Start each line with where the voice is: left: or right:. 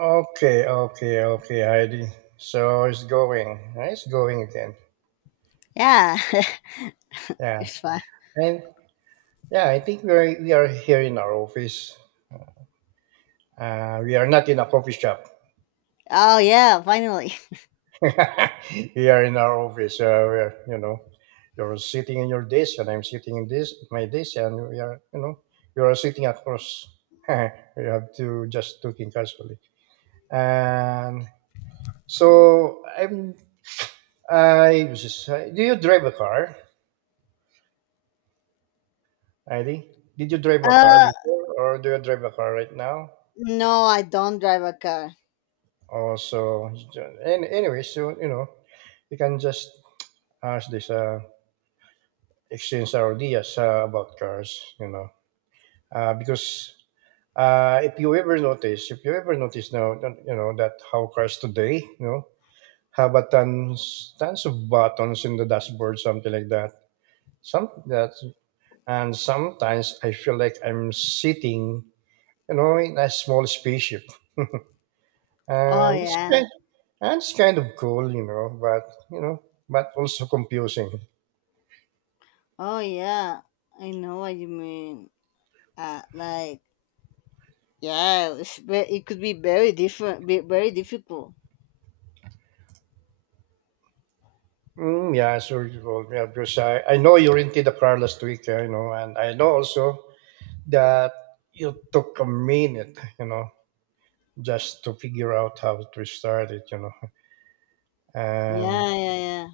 right: Okay, okay, okay, Heidi. So it's going. It's going again.
left: Yeah,
right: Yeah,
left: it's fine.
right: and yeah, I think we are here in our office. We are not in a coffee shop.
left: Oh yeah, finally.
right: We are in our office. We are, you know, You're sitting in your desk, and I'm sitting in this my desk, and we are, you know, you are sitting across. You have to just talking casually. And so I'm. I was just. Do you drive a car, Heidi? Did you drive a car
left: Uh,
right: before, or do you drive a car right now?
left: no, I don't drive a car.
right: Oh, so and anyway, you can just ask this exchange our ideas about cars, because if you ever notice, if you ever notice now, that, you know that how cars today, you know, have a tons of buttons in the dashboard, something like that. Some that and sometimes I feel like I'm sitting, you know, in a small spaceship
left: Oh
right: and it's
left: yeah.
right: kind, and it's kind of cool, you know, but also confusing.
left: Oh yeah. I know what you mean. Like yeah, it's it could be very different, be very difficult.
right: Mm, yeah, sure you will. Yeah, because I know you're into the Carlos tweak, you know, and I know also that you took a minute, you know, just to figure out how to start it, you know, and
left: Yeah, yeah, yeah.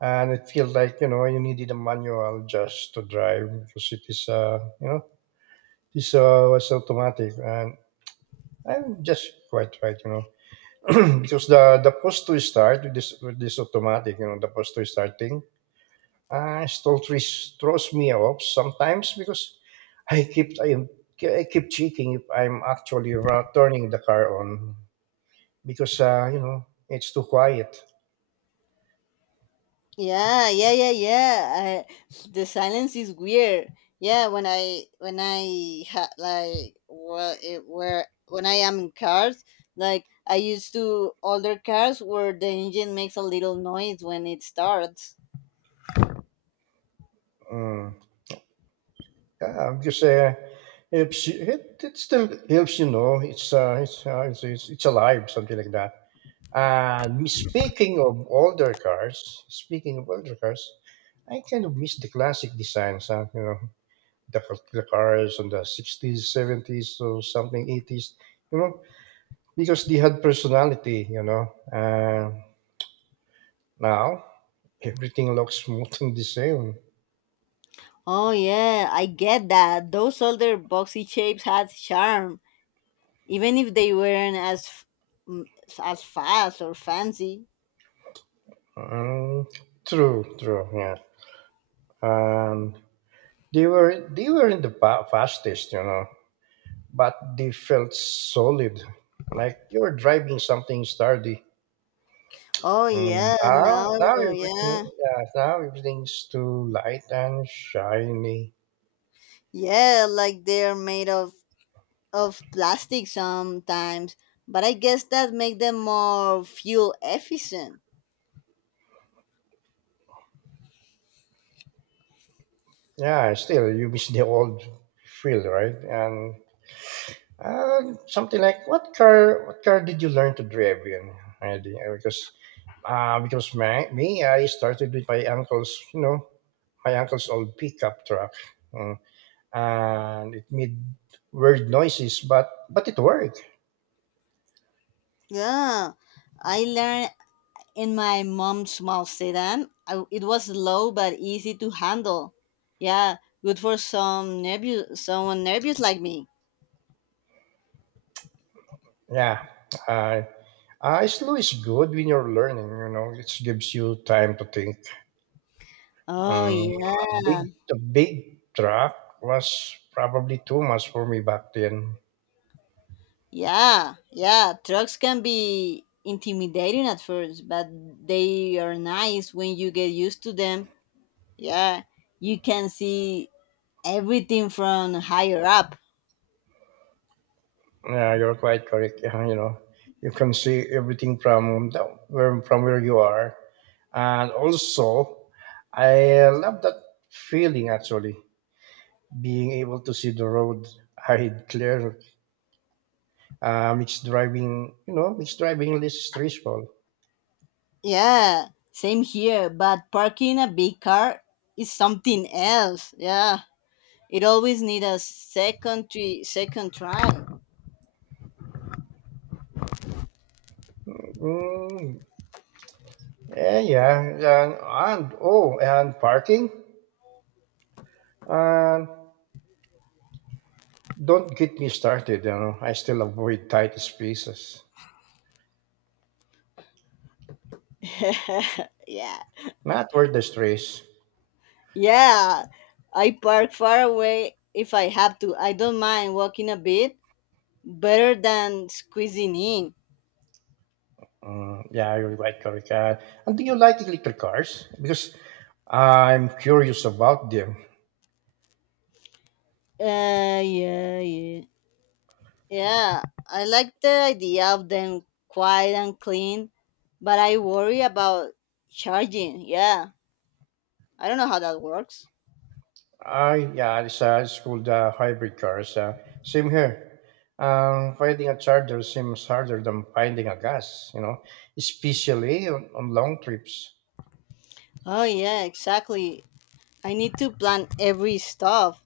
right: and it feels like you know you needed a manual just to drive because it is you know this was automatic and I'm just quite right, you know. Because the post to start with this automatic, you know, the post to start thing, still throws me off sometimes because I keep I am I keep checking if I'm actually turning the car on because you know it's too quiet.
left: Yeah, yeah, yeah, yeah. The silence is weird. Yeah, when I ha, like what it where when I am in cars, like I used to older cars where the engine makes a little noise when it starts.
right: Mm. Yeah, because helps it, it still helps you know it's alive something like that. And speaking of older cars, Speaking of older cars, I kind of miss the classic designs, huh? You know, the cars on the 60's, 70s, or something 80s, you know, because they had personality, you know. Now, everything looks more than the same.
left: Oh yeah, I get that. Those older boxy shapes had charm, even if they weren't as m- as fast or fancy.
right: Mm, true, true, yeah. And they were in the fastest, you know, but they felt solid, like you were driving something sturdy.
left: Oh
right: Mm,
left: yeah,
right: Now,
left: now yeah.
right: yeah, now everything's too light and shiny.
left: Yeah, like they're made of plastic sometimes, but I guess that make them more fuel efficient.
right: Yeah, still you miss the old feel, right? And something like what car? What car did you learn to drive in, Andy? Because, I started with my uncle's, you know, my uncle's old pickup truck. Mm. And it made weird noises, but it worked.
left: Yeah, I learned in my mom's small sedan. It was low but easy to handle. Yeah, good for someone nervous like me.
right: Yeah, uh, Slow is good when you're learning, you know, it gives you time to think.
left: Oh yeah,
right: The big truck was probably too much for me back then.
left: yeah, yeah. Trucks can be intimidating at first, but they are nice when you get used to them. Yeah, you can see everything from higher up.
right: Yeah, you're quite correct. Yeah, you know, you can see everything from where you are. And also, I love that feeling actually, being able to see the road ahead clear. Mixed driving is stressful.
left: Yeah, same here, but parking a big car is something else. Yeah, it always need a second trial.
right: Mm, yeah, yeah, and oh, and parking. And don't get me started. You know, I still avoid tight spaces,
left: yeah,
right: not worth the stress.
left: yeah. I park far away if I have to. I don't mind walking a bit, better than squeezing in.
right: Mm, yeah, you're right, correct. And do you like electric cars? Because I'm curious about them.
left: Yeah, yeah. Yeah, I like the idea of them quiet and clean, but I worry about charging. Yeah, I don't know how that works.
right: It's called hybrid cars. Same here. Finding a charger seems harder than finding a gas. You know, especially on long trips.
left: Oh, yeah, exactly. I need to plan every stuff.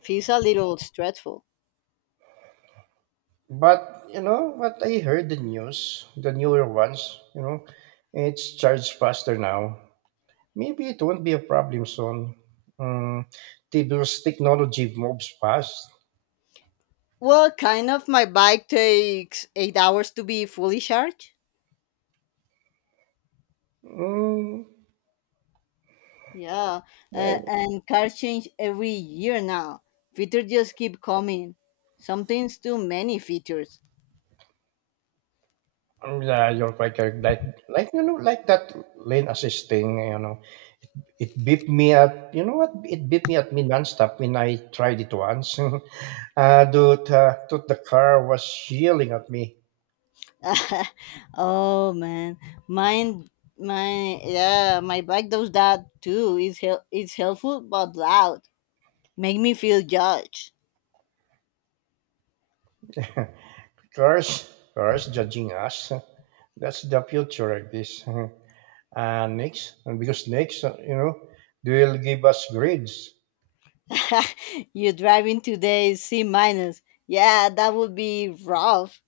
left: Feels a little stressful.
right: But you know what, I heard the news, the newer ones, you know, it's charged faster now. Maybe it won't be a problem soon. Mm, because technology moves fast.
left: Well, kind of. My bike takes 8 hours to be fully charged.
right: Mm,
left: Yeah,
right: yeah,
left: and cars change every year now. Features just keep coming. Sometimes too many features.
right: yeah, you're quite correct. Like you know, like that lane assisting. You know, it beat me at. You know what? It beat me at me nonstop when I tried it once. Dude, the car was yelling at me.
left: oh man, mine, my yeah, my bike does that too. It's it's helpful but loud. Make me feel judged.
right: Cars, Cars judging us. That's the future like this. And next, and because next, You know, they will give us grades.
left: You're driving today C minus. Yeah, that would be rough.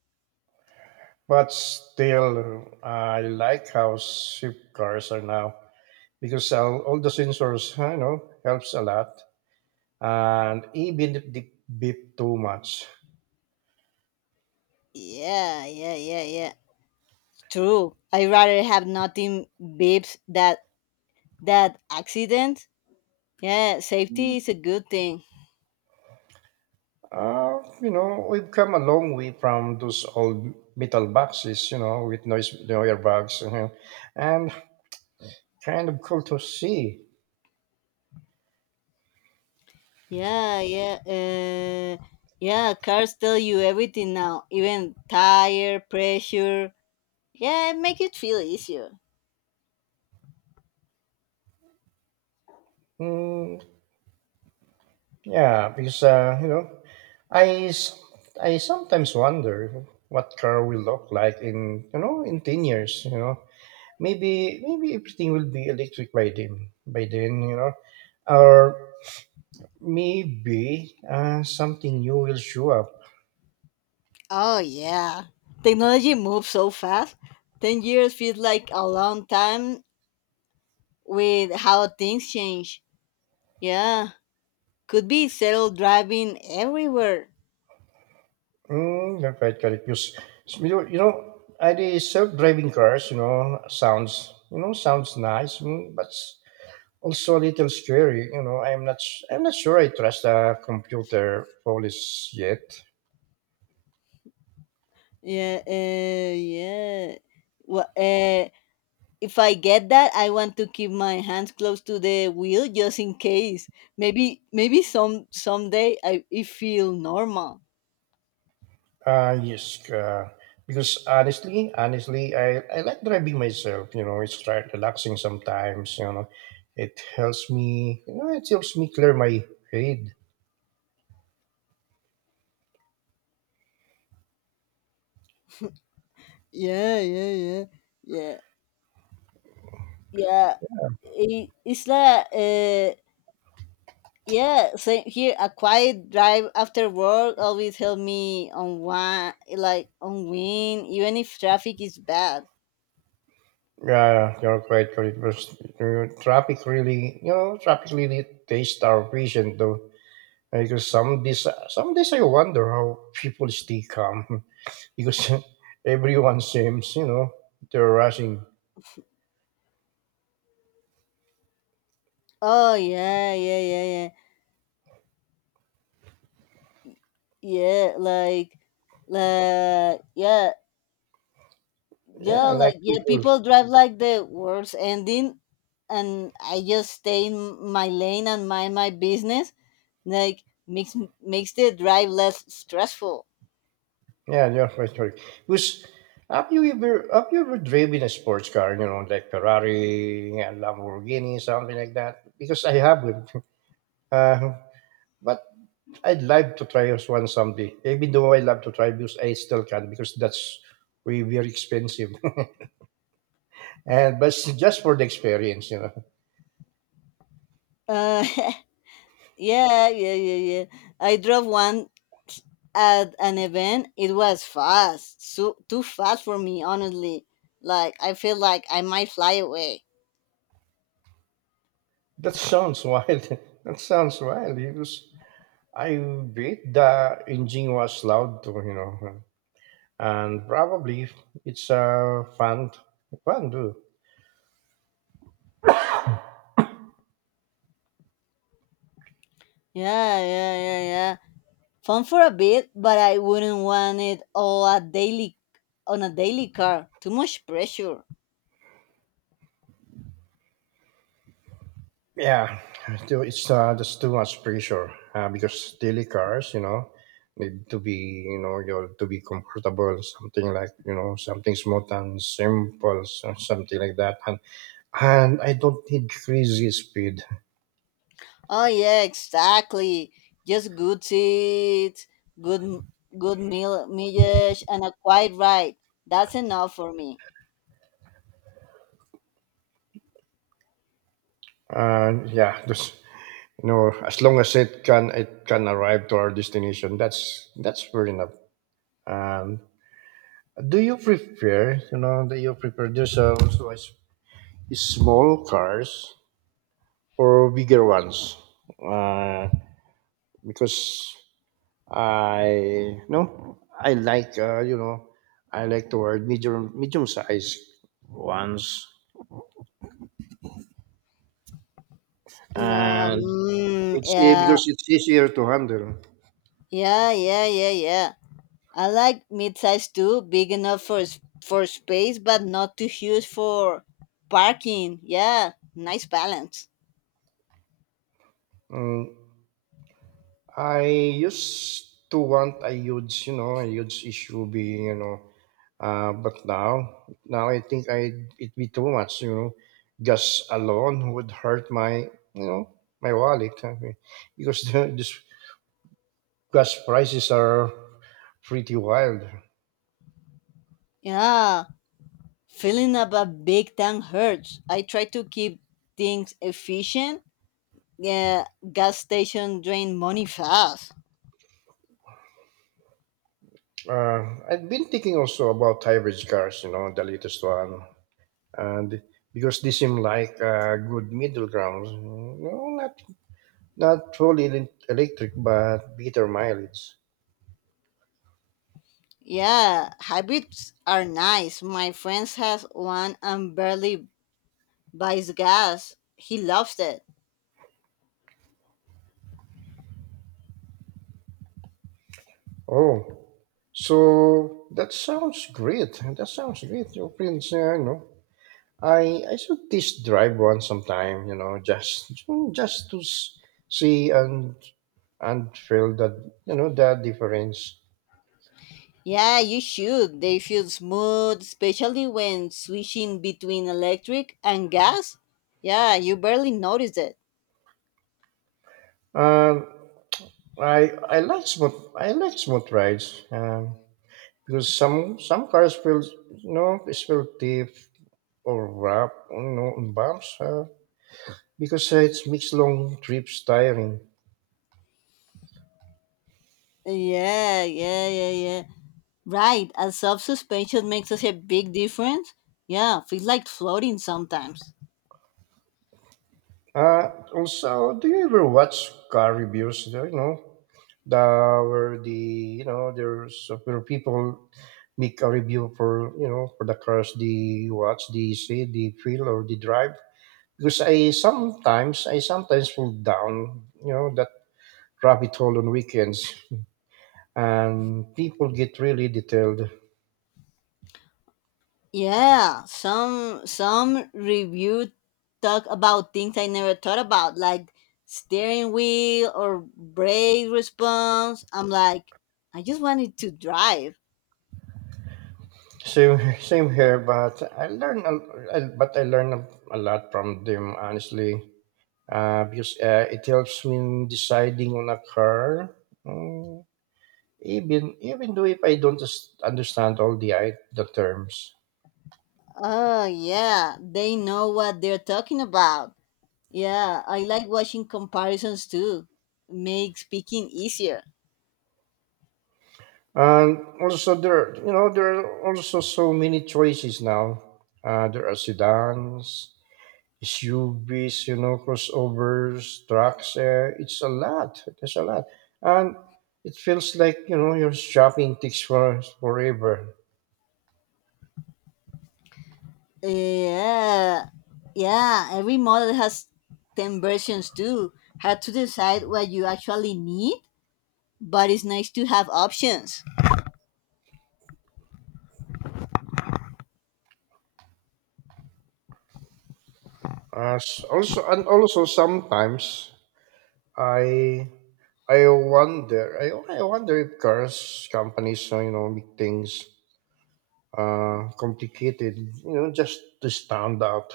right: But still, I like how cheap cars are now because all the sensors, you know, helps a lot. And even if they beep too much,
left: Yeah, yeah, yeah, yeah. True. I'd rather have nothing beeps that accident. Yeah, safety is a good thing.
right: you know, we've come a long way from those old metal boxes, you know, with noise airbags, you know, and kind of cool to see.
left: Yeah, yeah, uh, yeah. Cars tell you everything now, even tire pressure. Yeah, make it feel easier.
right: Mm, yeah, because you know, I s- I sometimes wonder what car will look like in you know in 10 years. You know, maybe maybe everything will be electric by then. By then, you know, or maybe something new will show up.
left: Oh yeah, technology moves so fast. 10 years feels like a long time with how things change. Yeah, could be self driving everywhere.
right: Mm, that's right, correct. Because you know, the self-driving cars, you know sounds nice, mm, but also a little scary. You know, I'm not sure I trust the computer police yet.
left: Yeah, yeah. What if I get that, I want to keep my hands close to the wheel just in case. Maybe someday I it feel normal.
right: Uh yes, uh, because honestly, honestly, I like driving myself. You know, it's quite relaxing sometimes. You know, it helps me. You know, it helps me clear my head.
left: Yeah, yeah, yeah, yeah, yeah. It's like yeah. Same here. A quiet drive after work always help me on one like on win, even if traffic is bad.
right: Yeah, you're quite correct. Traffic really, you know, traffic really tastes our vision though. Because some days I wonder how people stay calm. Because everyone seems, you know, they're rushing.
left: Oh yeah, yeah, yeah, yeah, yeah. Like yeah. Yeah,
right: Yeah, like
left: like yeah,
right: people.
left: people drive like the world's ending, and I just stay in my lane and mind my business. Like makes the drive less stressful.
right: Yeah, they're frustrated. Because have you ever driven a sports car? You know, like Ferrari and Lamborghini, something like that. Because I haven't. Uh, but I'd like to try as one someday. Even though I love to try, because I still can't because that's very very expensive. And but it's just for the experience, you know.
left: Uh, yeah, yeah, yeah, yeah. I drove one at an event. It was fast, so too fast for me, honestly. Like I feel like I might fly away.
right: That sounds wild. That sounds wild. Because I bet the engine was loud too, you know, and probably it's fun too.
left: Yeah, yeah, yeah, yeah. Fun for a bit, but I wouldn't want it all a daily on a daily car. Too much pressure.
right: Yeah, too- it's just too much pressure because daily cars, you know, need to be, you know, you to be comfortable, something like, you know, something smooth and simple, something like that. And I don't need crazy speed.
left: Oh yeah, exactly. Just good seats, good good meal, mileage, and a quiet ride. That's enough for me.
right: And yeah, just you know, as long as it can arrive to our destination, that's fair enough. Um, do you prefer those there's also small cars or bigger ones? Uh, because I no, I like you know, I like the word medium size ones, and
left: Yeah,
right: because it's easier to handle.
left: yeah, yeah, yeah, yeah. I like mid-size too, big enough for for space, but not too huge for parking. Yeah, nice balance.
right: Mm, I used to want a huge, you know, a huge issue being, you know, but now, now I think I it'd be too much, you know, just alone would hurt my, you know, my wallet I mean, because this gas prices are pretty wild.
left: Yeah. Feeling about big time hurts. I try to keep things efficient. Yeah, gas station drain money fast.
right: I've been thinking also about hybrid cars, you know, the latest one, and because they seem like a good middle ground, you know, not truly electric, but better mileage.
left: Yeah, hybrids are nice. My friends has one and barely buys gas. He loves it.
right: Oh, so that sounds great. That sounds great. Your friends, I should test drive one sometime. You know, just to see and feel that you know that difference.
left: Yeah, you should. They feel smooth, especially when switching between electric and gas. Yeah, you barely notice it.
right: Um, I like smooth rides. Because some cars feel you know it's feel stiff or rough, you know, on bumps. Because It makes long trips tiring.
left: Yeah, yeah, yeah, yeah. Right, a soft suspension makes us a big difference. Yeah, feels like floating sometimes.
right: Uh, Also, do you ever watch car reviews? You know, the where the you know there's where people make a review for you know for the cars they watch, they see, they feel, or they drive. Because I sometimes fall down, you know, that rabbit hole on weekends, and people get really detailed.
left: Yeah, some review talk about things I never thought about, like steering wheel or brake response. I'm like, I just wanted to drive.
right: Same same here, but I learned a lot from them honestly, because it helps me in deciding on a car. Mm, even even though if I don't just understand all the terms,
left: Oh yeah, they know what they're talking about. Yeah, I like watching comparisons too. Make speaking easier.
right: and also there you know there are also so many choices now. There are sedans, It's UVs, you know, crossovers, trucks. It's a lot. There's a lot, and it feels like you know your shopping takes for forever.
left: Yeah, yeah. Every model has ten versions too. Hard to decide what you actually need, but it's nice to have options.
right: As also, and also sometimes I I wonder if cars companies you know make things complicated you know just to stand out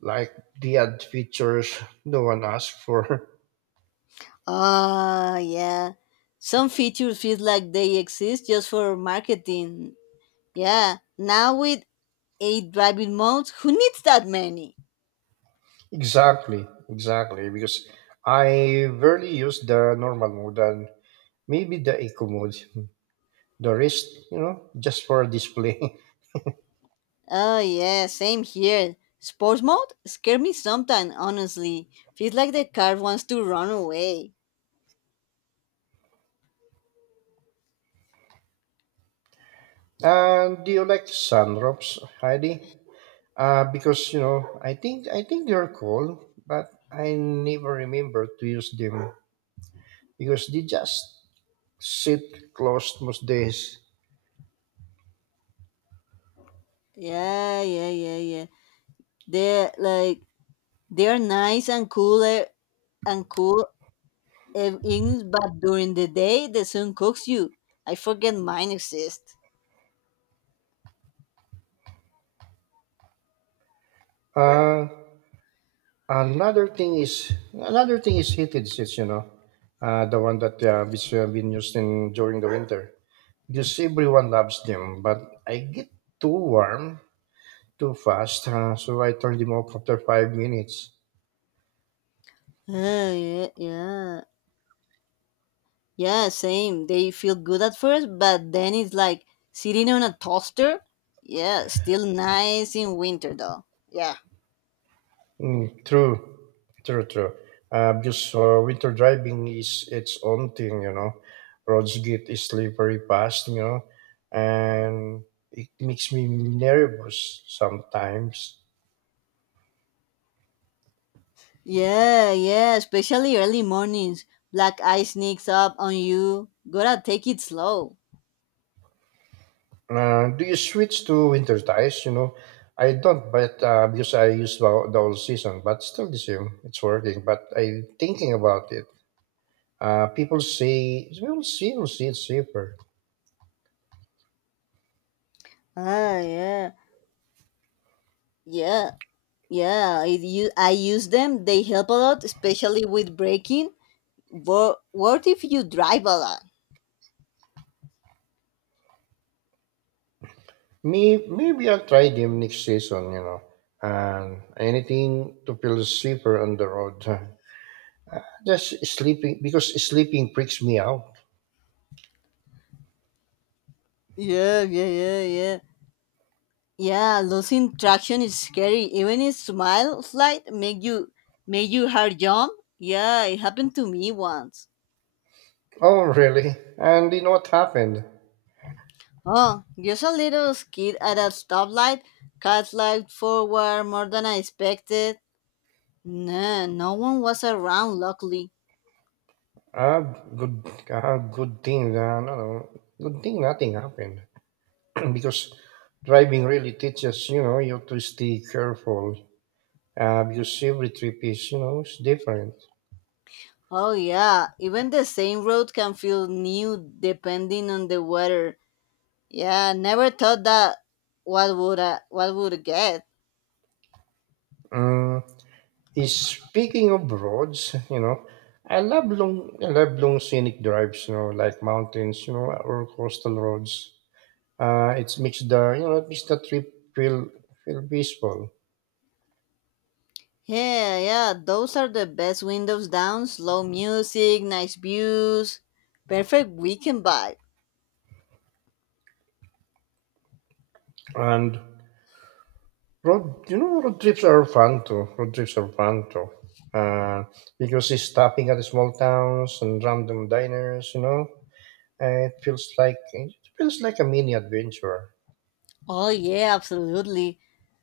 right: like they add features no one asked for.
left: Ah, yeah. Some features feel like they exist just for marketing. Yeah. Now with eight driving modes, who needs that many?
right: Exactly, exactly. Because I rarely use the normal mode and maybe the eco mode, the wrist, you know, just for display.
left: Oh yeah, same here. Sports mode scare me sometimes. Honestly, feels like the car wants to run away.
right: And do you like sunroofs, Heidi? Because you know, I think they're cool, but I never remember to use them because they just sit closed most days.
left: Yeah, yeah, yeah, yeah. The like They're nice and cool and cool evenings, but during the day the sun cooks you. I forget mine exist.
right: Uh, Another thing is heated seats. You know, the one that which have been used in during the winter. Because everyone loves them, but I get too warm too fast, so I turn them off after 5 minutes.
left: Ah, yeah, yeah, yeah. Same. They feel good at first, but then it's like sitting on a toaster. Yeah, still nice in winter though. Yeah.
right: Mm, true, true. Because winter driving is its own thing. You know, roads get slippery fast. You know, and it makes me nervous sometimes.
left: Yeah, yeah, especially early mornings. Black eye sneaks up on you. Gotta take it slow.
right: Do you switch to winter ties? You know, I don't, but because I use the whole season, but still the same. It's working, but I'm thinking about it. People say, we'll see, it's safer.
left: Ah, yeah. Yeah, Yeah, I use them. They help a lot, especially with braking. But what if you drive a lot?
right: Me, maybe I'll try them next season, you know. And anything to feel safer on the road. Just sleeping, because sleeping freaks me out.
left: Yeah, yeah, yeah, yeah. Yeah, losing traction is scary. Even a smile flight make you heart jump. Yeah, it happened to me once.
right: Oh, really? And you know what happened?
left: Oh, just a little skid at a stoplight. Car slid forward more than I expected. Nah, no one was around, luckily.
right: Ah, Good thing. No, Good thing nothing happened. Because driving really teaches you know you to stay careful, because every trip is you know is different.
left: Oh yeah, even the same road can feel new depending on the weather. Yeah, never thought that what would get.
right: Mm, is speaking of roads, you know, I love long scenic drives, you know, like mountains, you know, or coastal roads. It makes the you know it makes the trip feel peaceful.
left: Yeah, yeah, those are the best windows down. Slow music, nice views, perfect weekend vibe.
right: And road you know road trips are fun too. Uh, because it's stopping at small towns and random diners, you know, and it feels like a mini adventure.
left: Oh yeah, absolutely.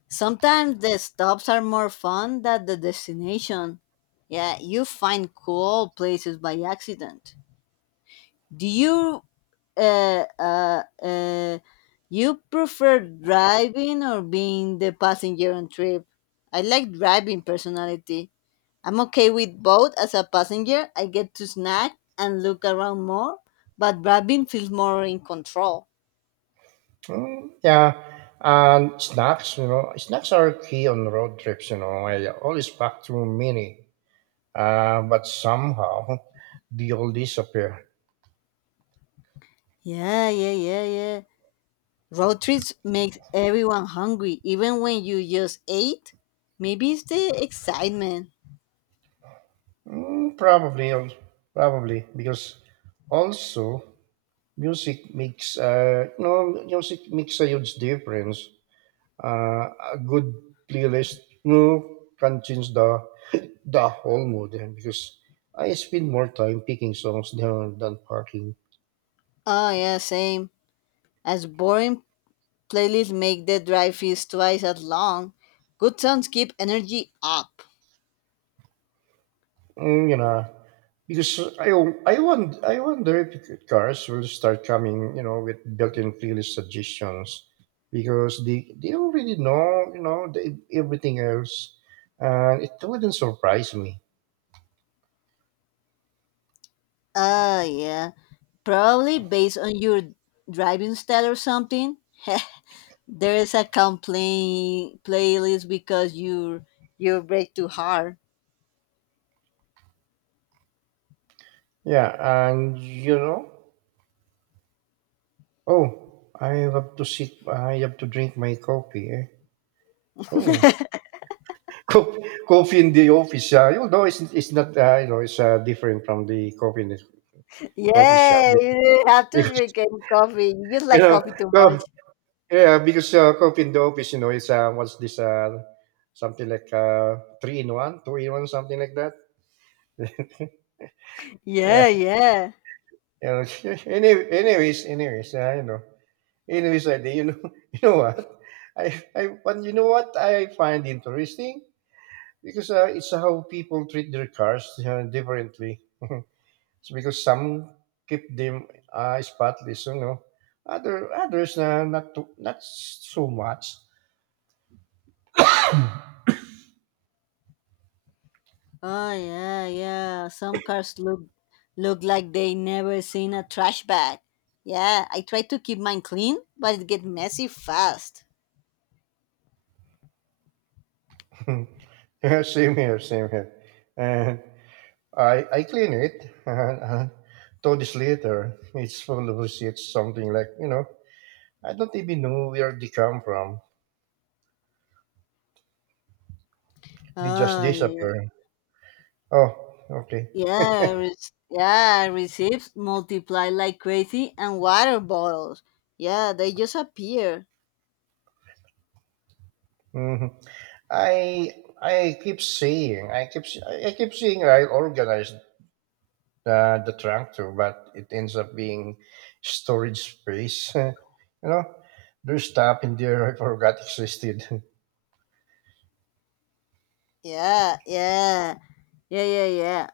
left: Sometimes the stops are more fun than the destination. Yeah, you find cool places by accident. Do uh, uh, uh, you prefer driving or being the passenger on trip? I like driving personality. I'm okay with both as a passenger. I get to snack and look around more, but driving feels more in control.
right: Mm, yeah, and snacks, you know, snacks are key on road trips. You know, I always pack too many, but somehow they all disappear.
left: Yeah, yeah, yeah, yeah. Road trips makes everyone hungry, even when you just ate. Maybe it's the excitement.
right: Mm, probably, al- Probably because also music makes music makes a huge difference. A good playlist, you know, can change the whole mood, and because I spend more time picking songs than parking.
left: Oh yeah, same. As boring Playlists make the drive feels twice as long. Good songs keep energy up.
right: Mm, you know, because I wonder if cars will start coming, you know, with built-in playlist suggestions, because they already know, you know, the, everything else, and it wouldn't surprise me.
left: Ah, yeah. Probably based on your driving style or something. there is a complaint playlist because you break too hard.
right: Yeah, and you know, oh, I have to drink my coffee. Eh? Oh, Co- Coffee in the office, you know, it's not, you know, it's different from the coffee in the coffee shop
left: yeah,
right: because,
left: you didn't have to drink any coffee. You just
right: you
left: like
right: know,
left: coffee too
right: co-
left: much.
right: yeah, because coffee in the office, you know, it's something like three in one, two in one, something like that. Yeah,
left: Yeah, yeah.
right: you know, anyway, anyways, anyways, you know, anyways, I, you know, you know what, but you know what I find interesting, because it's how people treat their cars differently. It's because some keep them spotless, you know. Other others na not to, Not so much.
left: Oh yeah, yeah. Some cars look like they never seen a trash bag. Yeah, I try to keep mine clean, but it get messy fast.
right: Yeah, same here, same here. And I clean it, and 2 days later it's full of receipts, something like you know. I don't even know where they come from. They just
left: Oh yeah,
right: disappear. Oh, okay.
left: yeah, re- yeah. Receipts multiply like crazy, and water bottles. Yeah, they just appear.
right: hmm I I keep saying I keep saying I organize the tractor, but it ends up being storage space. You know, there's stuff in there I forgot existed.
left: Yeah, yeah, yeah, yeah, yeah.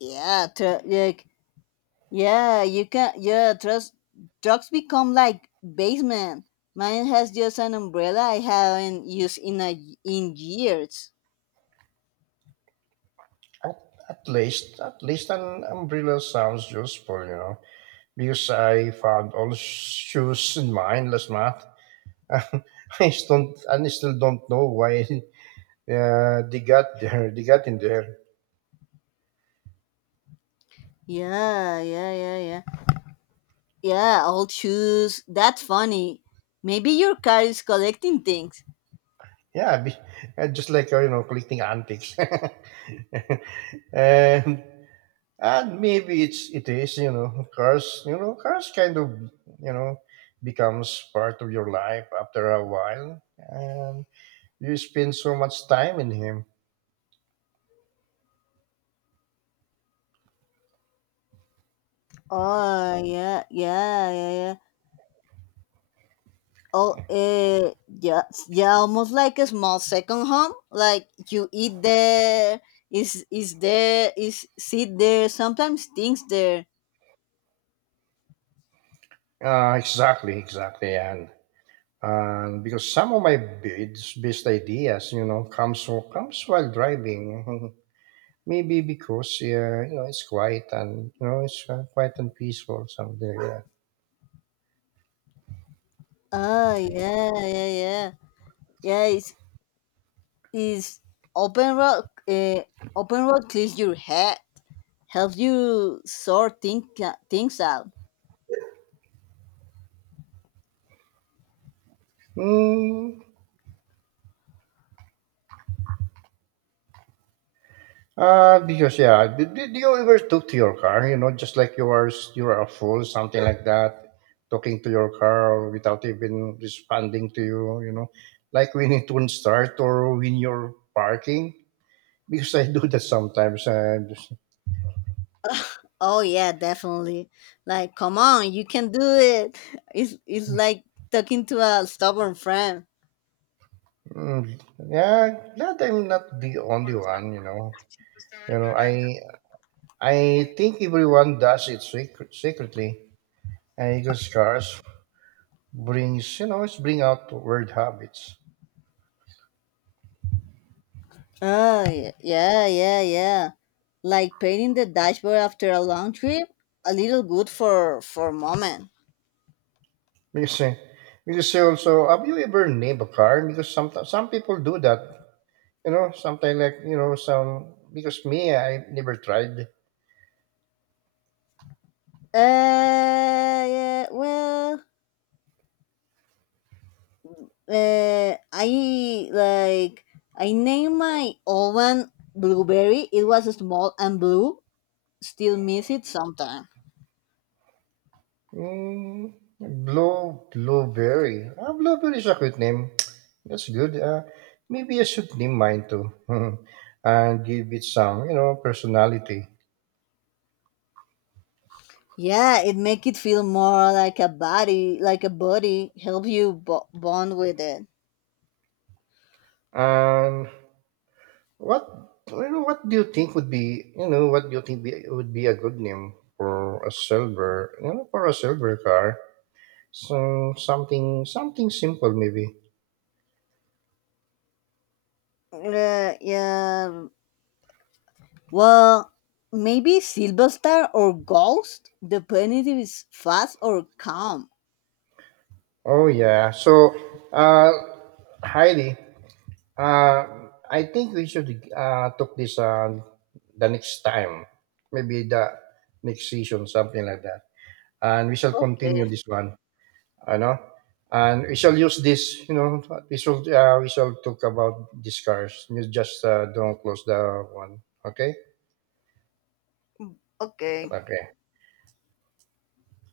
left: Yeah. Yeah, you can. Yeah, trust drugs become like basement. Mine has just an umbrella I haven't used in years.
right: at, at least an umbrella sounds useful, you know, because I found all shoes in mine last month. I still don't know why they got there. They got in there.
left: Yeah, yeah, yeah, yeah. Yeah, old shoes. That's funny. Maybe your car is collecting things.
right: Yeah, just like collecting antiques. and and maybe it's it is you know cars kind of you know becomes part of your life after a while, and you spend so much time in him.
left: Oh yeah, yeah, yeah, yeah. Oh, yeah, yeah. Almost like a small second home. Like you eat there, is sit there. Sometimes things there.
right: Exactly, exactly. And because some of my best ideas you know comes while driving. Maybe because yeah you know it's quiet and peaceful, something like that.
left: Ah, yeah, yeah, yeah, yeah. It's open road. Open road clears your head, helps you things out.
right: Mm, because yeah, do you ever talk to your car? You know, just like you are a fool, something like that, talking to your car without even responding to you. You know, like when it won't start or when you're parking. Because I do that sometimes, and
left: Oh yeah, definitely. Like, come on, you can do it. It's like talking to a stubborn friend.
right: mm, yeah, glad I'm not the only one. You know, I think everyone does it secretly, and because cars brings you know, it's bring out weird habits.
left: Oh yeah, yeah, yeah, yeah. Like painting the dashboard after a long trip. A little good for a moment.
right: Because uh, because you also, have you ever named a car? Because some people do that. You know, sometimes like you know some, because me, I never tried.
left: Uh, yeah. Well. uh, I like I named my oven blueberry. It was small and blue. Still miss it sometime.
right: Blueberry. Ah, blueberry is a good name. That's good. Maybe I should name mine too, and give it some you know personality.
left: Yeah, it make it feel more like a body, like a body. Help you bond with it.
right: And what, you know, what do you think would be a good name for a silver you know for a silver car? So something simple maybe.
left: Yeah. Well, maybe Silver Star or Ghost. The penalty is fast or calm.
right: Oh yeah. So uh Heidi, uh I think we should took this the next time. Maybe the next season, something like that. And we shall
left: Okay.
right: continue this one. I know. And we shall use this, you know, we shall talk about these cars. You just don't close the one. Okay?
left: Okay.
right: Okay.